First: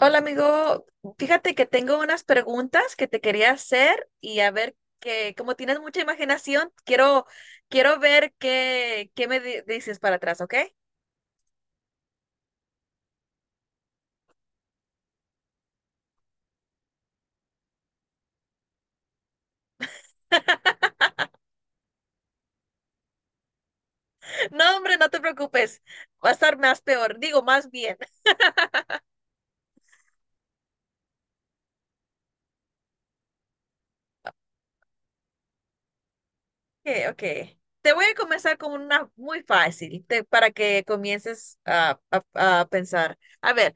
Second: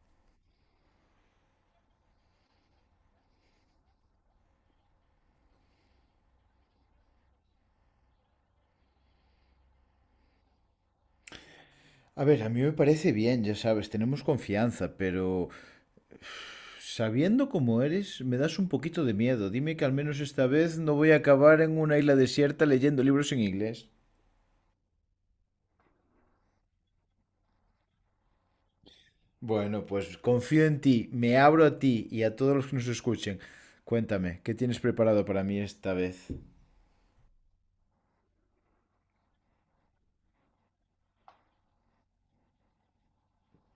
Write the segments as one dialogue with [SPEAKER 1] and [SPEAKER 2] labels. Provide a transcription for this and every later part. [SPEAKER 1] Hola amigo, fíjate que tengo unas preguntas que te quería hacer y a ver que como tienes mucha imaginación, quiero ver qué, dices para atrás, ¿ok?
[SPEAKER 2] A ver, a mí me parece bien, ya sabes, tenemos confianza, pero sabiendo cómo eres, me das un poquito de miedo. Dime que al menos esta vez no voy a acabar en una isla desierta leyendo libros en inglés.
[SPEAKER 1] No, hombre, no te preocupes, va a estar más peor, digo más bien.
[SPEAKER 2] Bueno, pues confío en ti, me abro a ti y a todos los que nos escuchen. Cuéntame, ¿qué tienes preparado para mí esta vez?
[SPEAKER 1] Okay. Ok. Te voy a comenzar con una muy fácil para que comiences a pensar. A ver,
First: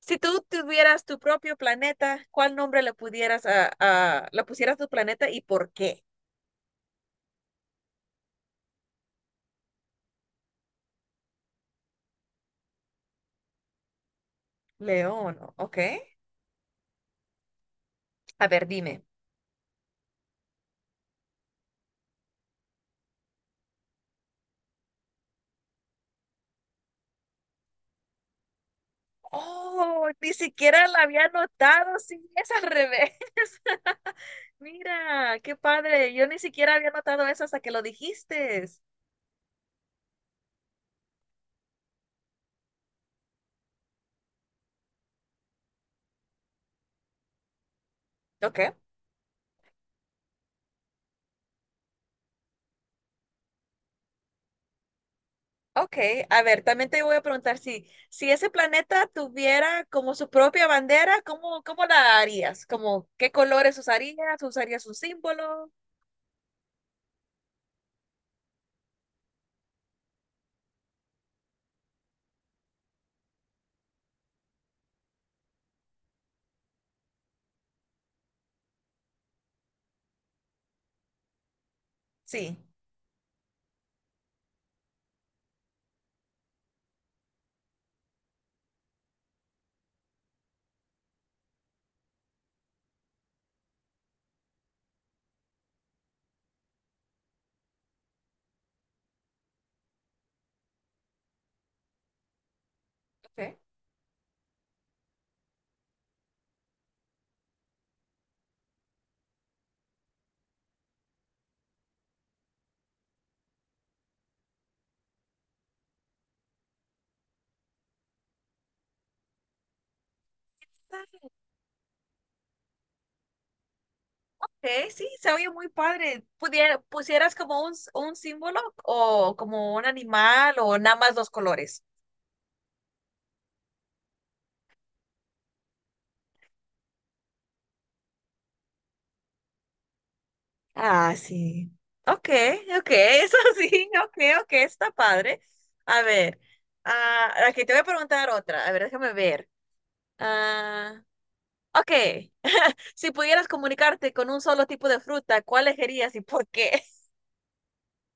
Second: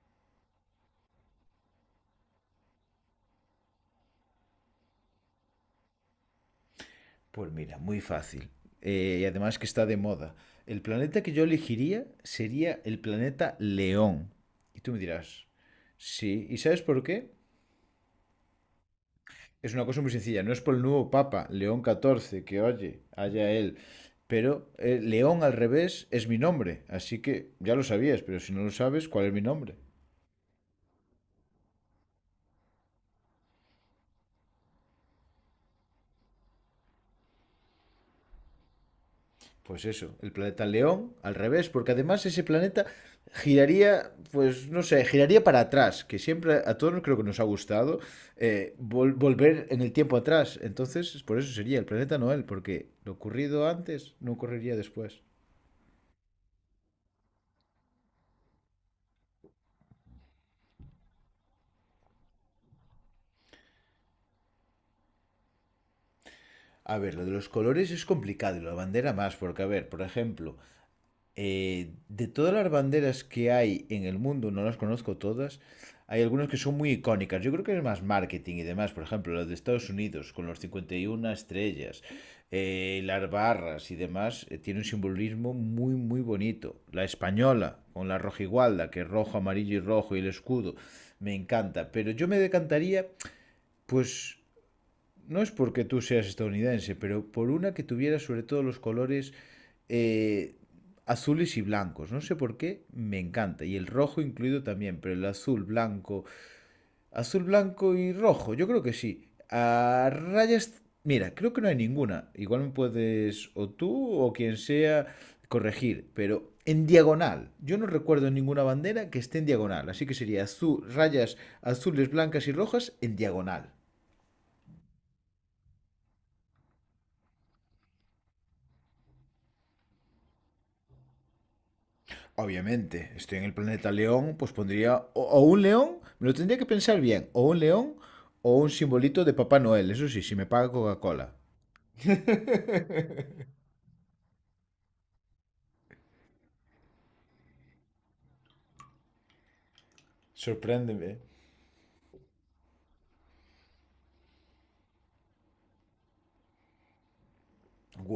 [SPEAKER 1] si tú tuvieras tu propio planeta, ¿cuál nombre le pusieras a tu planeta y por qué?
[SPEAKER 2] Pues mira, muy fácil. Y además que está de moda. El planeta que yo elegiría sería el planeta León. Y tú me
[SPEAKER 1] León,
[SPEAKER 2] dirás,
[SPEAKER 1] ¿ok?
[SPEAKER 2] sí, ¿y sabes por qué?
[SPEAKER 1] A ver, dime.
[SPEAKER 2] Es una cosa muy sencilla. No es por el nuevo Papa, León XIV que oye, haya él. Pero León al revés es mi nombre. Así que ya lo sabías, pero si no lo sabes, ¿cuál es mi nombre?
[SPEAKER 1] Oh, ni siquiera la había notado. Sí, es al revés. Mira, qué padre. Yo ni siquiera había notado eso hasta que lo dijiste.
[SPEAKER 2] Pues eso, el planeta León al revés, porque además ese planeta giraría, pues no sé, giraría para atrás, que siempre a todos creo que nos ha gustado
[SPEAKER 1] Ok,
[SPEAKER 2] volver en el tiempo atrás. Entonces, por eso sería el planeta Noel, porque lo ocurrido antes no ocurriría después.
[SPEAKER 1] ok. A ver, también te voy a preguntar si, si ese planeta tuviera como su propia bandera, ¿cómo, cómo la harías? Como, ¿qué colores usarías? ¿Usarías un símbolo?
[SPEAKER 2] A ver, lo de los colores es complicado y la bandera más, porque, a ver, por ejemplo, de todas las banderas que hay en el mundo, no las conozco todas, hay algunas que son muy icónicas. Yo creo que es más marketing y demás, por ejemplo, la de Estados Unidos con los 51 estrellas,
[SPEAKER 1] Sí.
[SPEAKER 2] las barras y demás, tiene un simbolismo muy, muy bonito. La española con la rojigualda, que es rojo, amarillo y rojo y el escudo, me encanta. Pero yo me decantaría, pues, no es porque tú seas estadounidense, pero por una que tuviera sobre todo los colores eh, azules y blancos. No sé por qué, me
[SPEAKER 1] Ok.
[SPEAKER 2] encanta. Y el rojo incluido también, pero el azul, blanco. Azul, blanco y rojo, yo creo que sí. A rayas, mira, creo que no hay ninguna. Igual me puedes, o tú o quien sea, corregir, pero en diagonal. Yo no recuerdo ninguna bandera que esté en diagonal, así que sería azul, rayas azules, blancas y rojas en diagonal.
[SPEAKER 1] Ok, sí, se oye muy padre. Pudiera, pusieras como un símbolo o como un animal o nada más dos colores.
[SPEAKER 2] Obviamente, estoy en el planeta león, pues pondría o un león, me lo tendría que pensar bien, o un león o un simbolito de Papá Noel, eso sí, si me paga
[SPEAKER 1] Ah,
[SPEAKER 2] Coca-Cola.
[SPEAKER 1] sí. Ok, ok, eso sí, ok, ok, está padre. A ver, ah, aquí te voy a preguntar otra. A ver, déjame ver. Ah,
[SPEAKER 2] Sorpréndeme.
[SPEAKER 1] ok, si pudieras comunicarte con un solo tipo de fruta, ¿cuál elegirías y por qué?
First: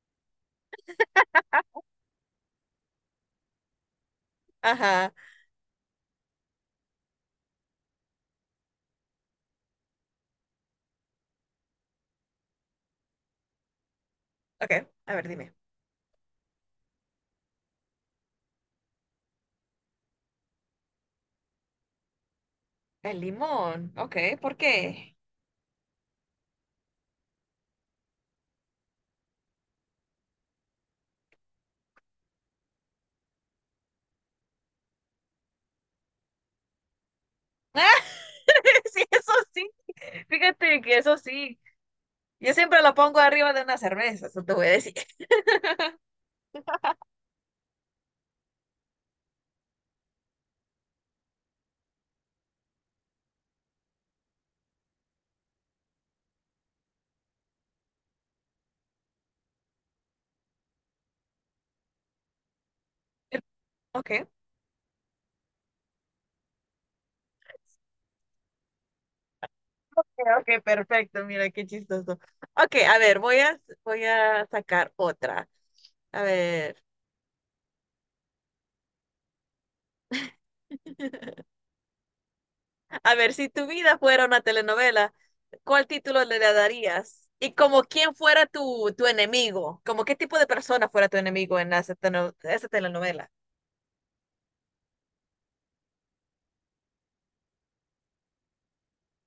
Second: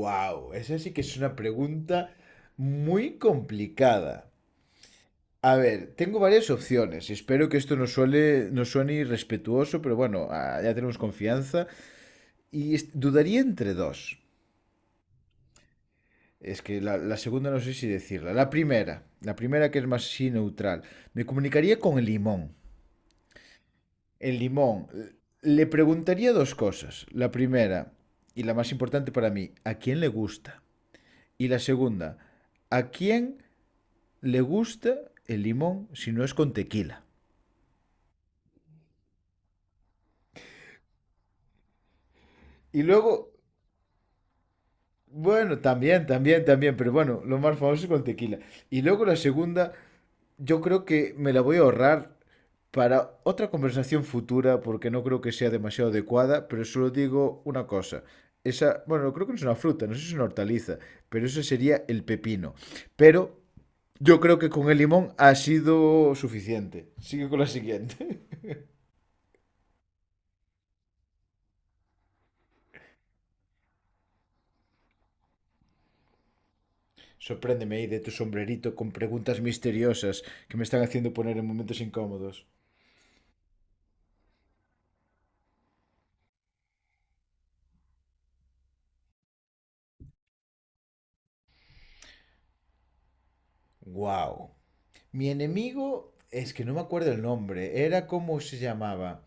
[SPEAKER 2] Wow, esa sí que es una pregunta muy complicada.
[SPEAKER 1] Ajá,
[SPEAKER 2] A ver, tengo varias opciones. Espero que esto no, suele, no suene irrespetuoso, pero bueno, ya tenemos confianza. Y dudaría entre dos.
[SPEAKER 1] ok, a ver, dime.
[SPEAKER 2] Es que la segunda no sé si decirla. La primera que es más sí neutral. Me comunicaría con el limón.
[SPEAKER 1] El limón, ok,
[SPEAKER 2] El
[SPEAKER 1] ¿por
[SPEAKER 2] limón.
[SPEAKER 1] qué?
[SPEAKER 2] Le preguntaría dos cosas. La primera, y la más importante para mí, ¿a quién le gusta? Y la segunda, ¿a quién le gusta el limón si no es con tequila?
[SPEAKER 1] Ah, sí, eso sí, fíjate que eso sí. Yo siempre
[SPEAKER 2] Y
[SPEAKER 1] lo pongo
[SPEAKER 2] luego
[SPEAKER 1] arriba de una cerveza, eso te voy a decir.
[SPEAKER 2] bueno, también, también, también, pero bueno, lo más famoso es con tequila. Y luego la segunda, yo creo que me la voy a ahorrar para otra conversación futura porque no creo que sea demasiado adecuada, pero solo digo una cosa. Esa, bueno, creo que no es una fruta, no sé si es una hortaliza, pero eso sería el pepino. Pero yo
[SPEAKER 1] Ok,
[SPEAKER 2] creo que con el limón ha sido suficiente. Sigue con la siguiente.
[SPEAKER 1] ok, perfecto, mira qué chistoso. Ok, a ver, voy a sacar otra. A ver,
[SPEAKER 2] Sorpréndeme ahí de tu sombrerito con preguntas misteriosas que me están haciendo poner en momentos incómodos.
[SPEAKER 1] a ver, si tu vida fuera una telenovela, ¿cuál título le darías? Y como quién fuera tu, tu enemigo, como qué tipo de persona fuera tu enemigo en esa telenovela.
[SPEAKER 2] ¡Guau! Mi enemigo, es que no me acuerdo el nombre, era cómo se llamaba.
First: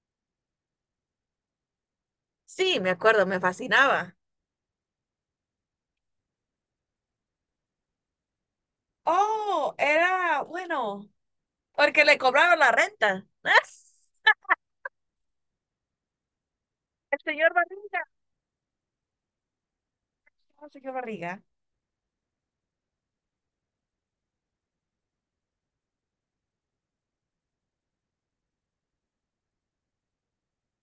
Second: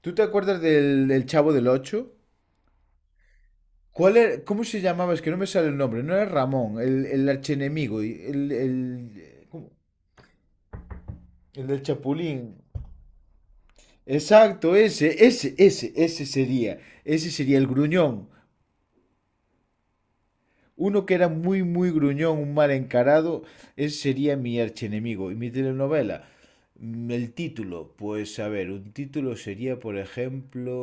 [SPEAKER 2] ¿Tú te acuerdas del Chavo del Ocho?
[SPEAKER 1] Sí, me acuerdo, me
[SPEAKER 2] ¿Cuál
[SPEAKER 1] fascinaba.
[SPEAKER 2] era, cómo se llamaba? Es que no me sale el nombre, no era Ramón, el archienemigo, y el, ¿cómo?
[SPEAKER 1] Oh, era bueno,
[SPEAKER 2] El del
[SPEAKER 1] porque le
[SPEAKER 2] Chapulín.
[SPEAKER 1] cobraron la renta. ¡Ah!
[SPEAKER 2] Exacto, ese,
[SPEAKER 1] El
[SPEAKER 2] ese
[SPEAKER 1] señor
[SPEAKER 2] sería el
[SPEAKER 1] Barriga.
[SPEAKER 2] gruñón.
[SPEAKER 1] El señor
[SPEAKER 2] Uno que era
[SPEAKER 1] Barriga.
[SPEAKER 2] muy, muy gruñón, un mal encarado, ese sería mi archienemigo. Y mi telenovela, el título, pues a ver, un título sería, por ejemplo...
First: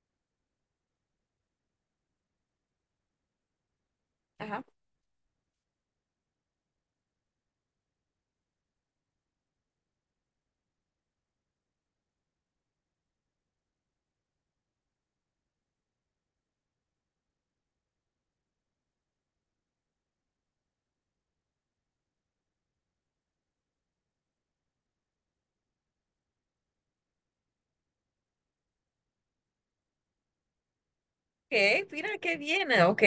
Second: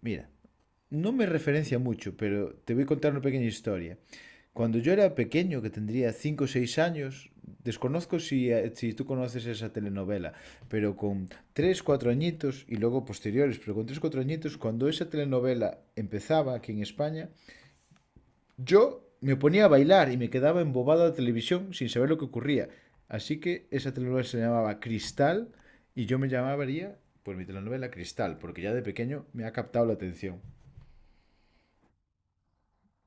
[SPEAKER 2] Mira, no me referencia mucho, pero te voy a contar una pequeña historia.
[SPEAKER 1] Ajá.
[SPEAKER 2] Cuando yo era pequeño, que tendría 5 o 6 años, desconozco si, si tú conoces esa telenovela, pero con 3 4 añitos y luego posteriores, pero con 3 4 añitos, cuando esa telenovela empezaba aquí en España, yo me ponía a bailar y me quedaba embobado a la televisión sin saber lo que ocurría. Así que esa telenovela se llamaba Cristal y yo me llamaría, pues mi telenovela Cristal, porque ya de pequeño me ha captado la atención.
[SPEAKER 1] Ok, mira qué bien. Ok,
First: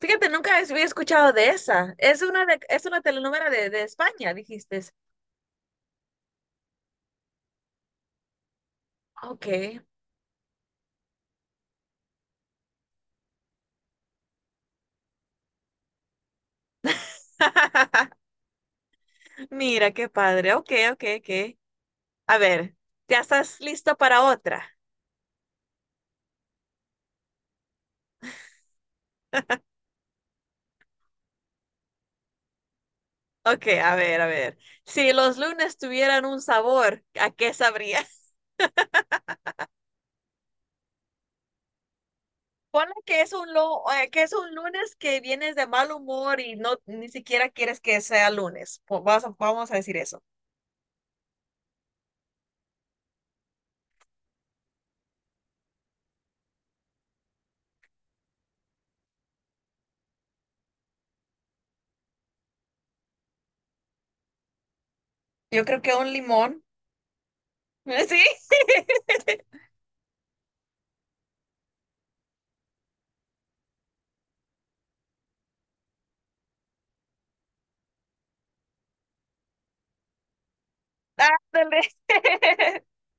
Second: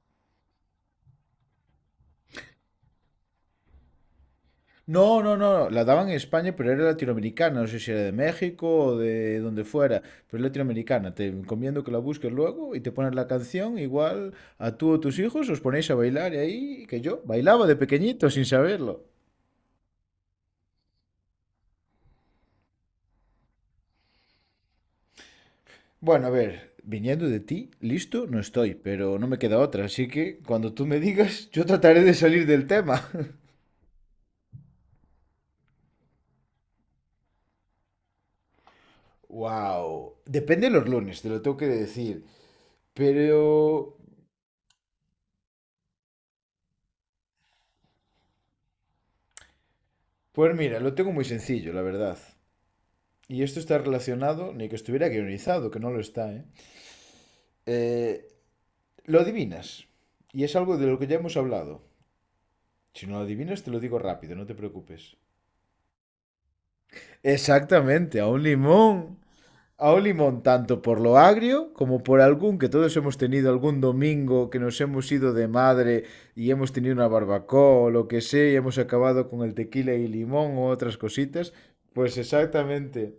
[SPEAKER 1] fíjate, nunca había escuchado de esa. Es es una telenovela de España, dijiste.
[SPEAKER 2] No, no, no, no, la daban en España, pero era latinoamericana, no sé si era de México o de
[SPEAKER 1] Ok.
[SPEAKER 2] donde fuera, pero es latinoamericana. Te encomiendo que la busques luego y te pones la canción, igual a tú o tus hijos os ponéis a bailar y ahí, que yo bailaba de pequeñito sin saberlo.
[SPEAKER 1] Mira, qué padre. Ok, ok, ok. A ver, ¿ya estás listo para otra?
[SPEAKER 2] Bueno, a ver, viniendo de ti, listo, no estoy, pero no me queda otra, así que cuando tú me digas, yo trataré de salir del tema.
[SPEAKER 1] Ok, a ver, a ver. Si los lunes tuvieran un sabor, ¿a qué sabría?
[SPEAKER 2] Wow, depende de los lunes, te lo tengo que decir,
[SPEAKER 1] Ponle que es un
[SPEAKER 2] pero
[SPEAKER 1] que es un lunes que vienes de mal humor y no ni siquiera quieres que sea lunes. Vamos a, vamos a decir eso.
[SPEAKER 2] pues mira, lo tengo muy sencillo, la verdad. Y esto está relacionado, ni que estuviera guionizado, que no lo está, ¿eh? Eh, lo adivinas. Y es algo de lo que ya hemos hablado. Si no lo adivinas, te lo digo rápido, no te preocupes.
[SPEAKER 1] Yo creo que un limón.
[SPEAKER 2] Exactamente,
[SPEAKER 1] Sí,
[SPEAKER 2] a un limón. A un limón, tanto por lo agrio como por algún que todos hemos tenido algún domingo que nos hemos ido de madre y hemos tenido una barbacoa o lo que sea y hemos acabado con el tequila y limón o otras cositas.
[SPEAKER 1] ándale.
[SPEAKER 2] Pues exactamente,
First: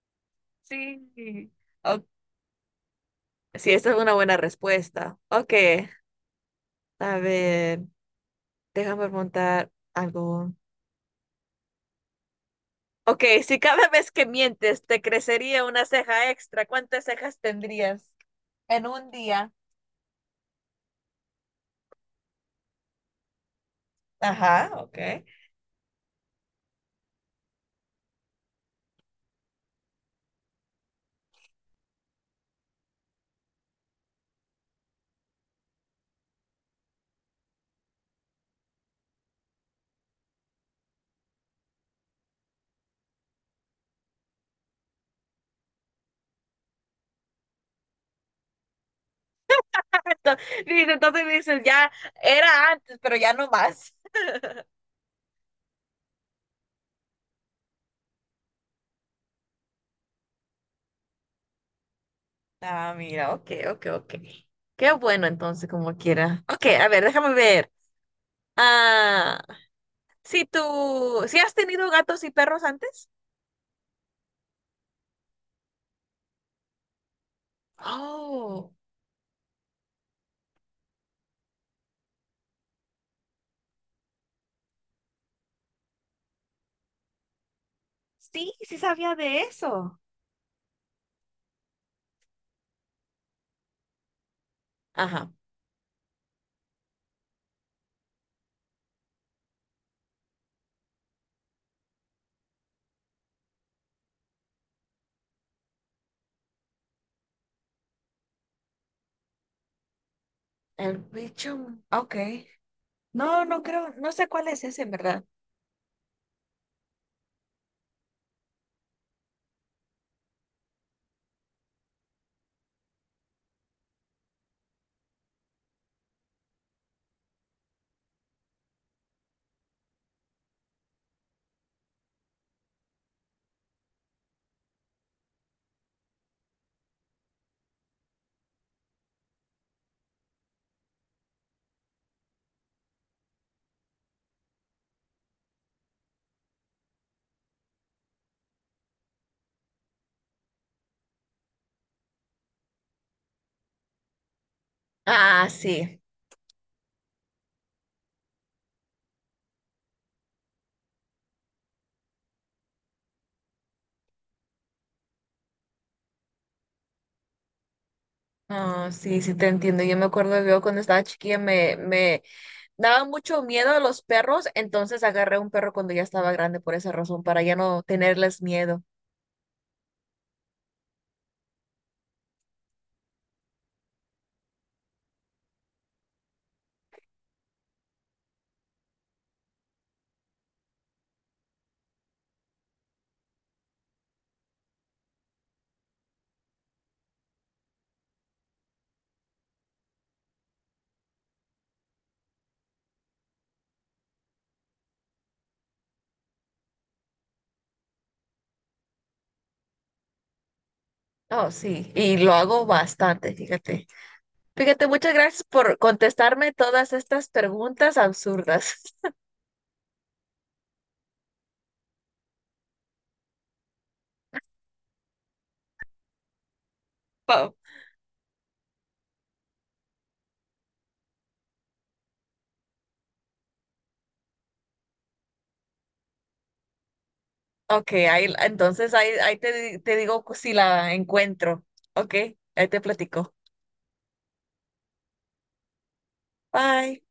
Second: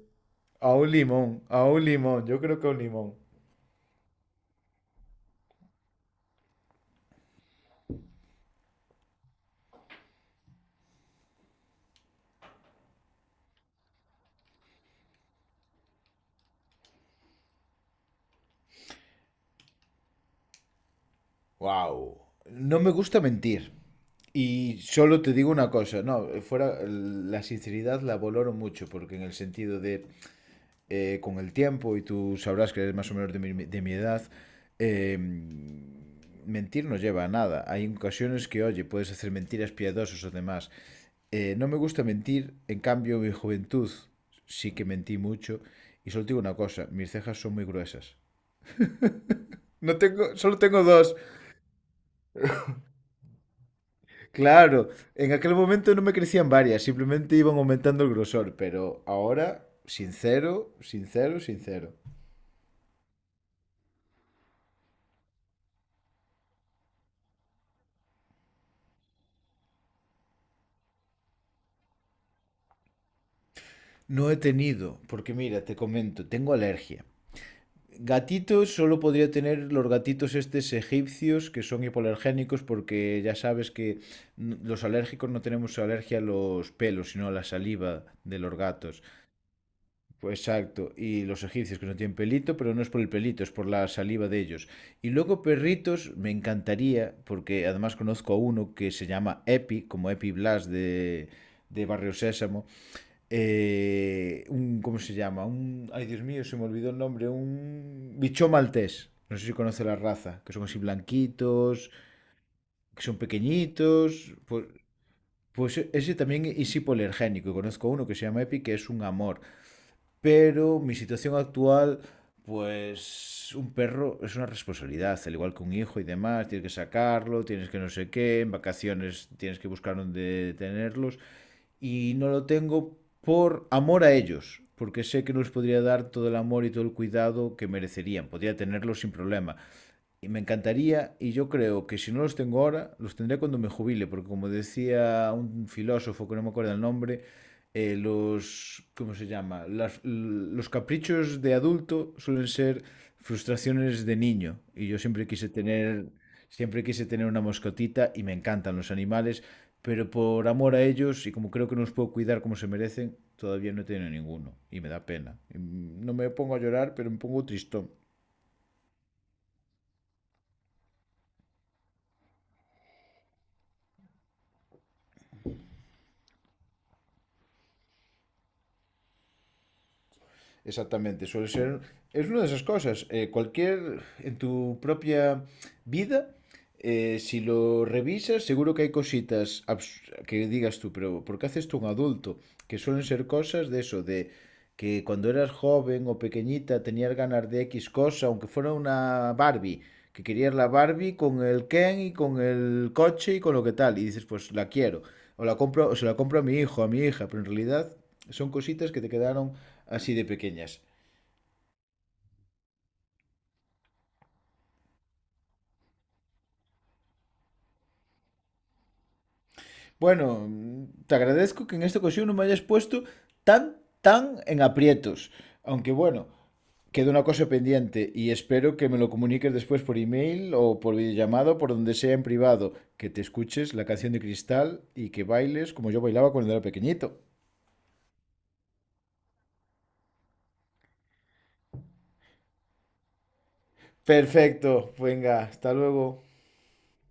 [SPEAKER 1] Sí.
[SPEAKER 2] a un
[SPEAKER 1] O-
[SPEAKER 2] limón, yo creo que a un limón.
[SPEAKER 1] sí, esta es una buena respuesta. Ok, a ver, déjame preguntar algo. Ok, si cada vez que mientes te crecería una ceja extra, ¿cuántas cejas tendrías en un día?
[SPEAKER 2] Wow. No me gusta mentir.
[SPEAKER 1] Ajá,
[SPEAKER 2] Y
[SPEAKER 1] ok.
[SPEAKER 2] solo te digo una cosa, no, fuera la sinceridad la valoro mucho, porque en el sentido de con el tiempo, y tú sabrás que eres más o menos de mi edad, eh, mentir no lleva a nada. Hay ocasiones que, oye, puedes hacer mentiras piadosas o demás. No me gusta mentir, en cambio, en mi juventud sí que mentí mucho. Y solo te digo una cosa, mis cejas son muy gruesas. No tengo,
[SPEAKER 1] Ento-
[SPEAKER 2] solo tengo
[SPEAKER 1] Dice,
[SPEAKER 2] dos.
[SPEAKER 1] entonces dices, ya era antes, pero ya no más.
[SPEAKER 2] Claro, en aquel momento no me crecían varias, simplemente iban aumentando el grosor, pero ahora, sincero, sincero, sincero.
[SPEAKER 1] Ah, mira, ok, ok, ok. Qué bueno entonces, como quiera. Ok, a ver, déjame ver. Ah, si tú, ¿si has tenido gatos y perros antes?
[SPEAKER 2] No he tenido, porque mira, te comento, tengo alergia.
[SPEAKER 1] Oh.
[SPEAKER 2] Gatitos solo podría tener los gatitos estos egipcios que son hipoalergénicos porque ya sabes que los alérgicos no tenemos alergia a los pelos, sino a la saliva de
[SPEAKER 1] Sí,
[SPEAKER 2] los
[SPEAKER 1] sí
[SPEAKER 2] gatos.
[SPEAKER 1] sabía de eso.
[SPEAKER 2] Pues exacto. Y los egipcios que no tienen pelito, pero no es por el pelito, es por la saliva de ellos. Y
[SPEAKER 1] Ajá,
[SPEAKER 2] luego perritos, me encantaría, porque además conozco a uno que se llama Epi, como Epi Blas de Barrio Sésamo. Un, ¿cómo se llama? Un, ay, Dios mío, se me olvidó el nombre. Un bichón maltés. No sé si conoce la raza, que son así
[SPEAKER 1] el bicho,
[SPEAKER 2] blanquitos,
[SPEAKER 1] ok.
[SPEAKER 2] que son
[SPEAKER 1] No, no creo, no sé
[SPEAKER 2] pequeñitos.
[SPEAKER 1] cuál es
[SPEAKER 2] Pues,
[SPEAKER 1] ese, en verdad.
[SPEAKER 2] pues ese también es hipoalergénico. Y conozco a uno que se llama Epi, que es un amor pero mi situación actual, pues un perro es una responsabilidad, al igual que un hijo y demás, tienes que sacarlo, tienes que no sé qué, en vacaciones tienes que buscar dónde tenerlos y no lo tengo por amor a ellos, porque sé que no les podría dar todo el amor y todo el cuidado que merecerían, podría tenerlos sin problema, y me encantaría, y yo creo que si no los tengo ahora, los tendré cuando me jubile, porque como decía un filósofo que no me acuerdo el nombre, ¿cómo se llama? Los caprichos de adulto suelen ser frustraciones de niño. Y yo
[SPEAKER 1] Ah, sí.
[SPEAKER 2] siempre quise tener una mascotita y me encantan los animales, pero por amor a ellos y como creo que no los puedo cuidar como se merecen, todavía no he tenido ninguno y me da pena. Y, no me pongo a llorar, pero me pongo tristón.
[SPEAKER 1] Ah, sí, sí te entiendo. Yo me acuerdo yo cuando estaba chiquilla me daba mucho miedo a los perros, entonces agarré un perro cuando ya estaba grande por esa razón, para ya no tenerles miedo.
[SPEAKER 2] Exactamente, suele ser... Es una de esas cosas. Cualquier... En tu propia vida, si lo revisas, seguro que hay cositas que digas tú, pero ¿por qué haces tú un adulto? Que suelen ser cosas de eso, de que cuando eras joven o pequeñita tenías ganas de X cosa, aunque fuera una Barbie, que querías la Barbie con el Ken y con el coche y con lo que tal, y dices, pues la quiero, o la compro, o se la compro a mi hijo, a mi hija, pero en realidad son cositas que te quedaron así de pequeñas.
[SPEAKER 1] Oh, sí, y lo hago bastante, fíjate. Fíjate, muchas gracias por contestarme todas estas preguntas absurdas.
[SPEAKER 2] Bueno, te agradezco que en esta ocasión no me hayas puesto tan, tan en aprietos. Aunque bueno, queda una cosa pendiente y espero que me lo comuniques después por email o por videollamado, por donde sea en privado, que te escuches la canción de Cristal y que bailes como yo bailaba cuando era pequeñito.
[SPEAKER 1] Ok, ahí, entonces ahí, te digo si la encuentro. Ok, ahí te platico.
[SPEAKER 2] Perfecto, venga, hasta luego.
[SPEAKER 1] Bye.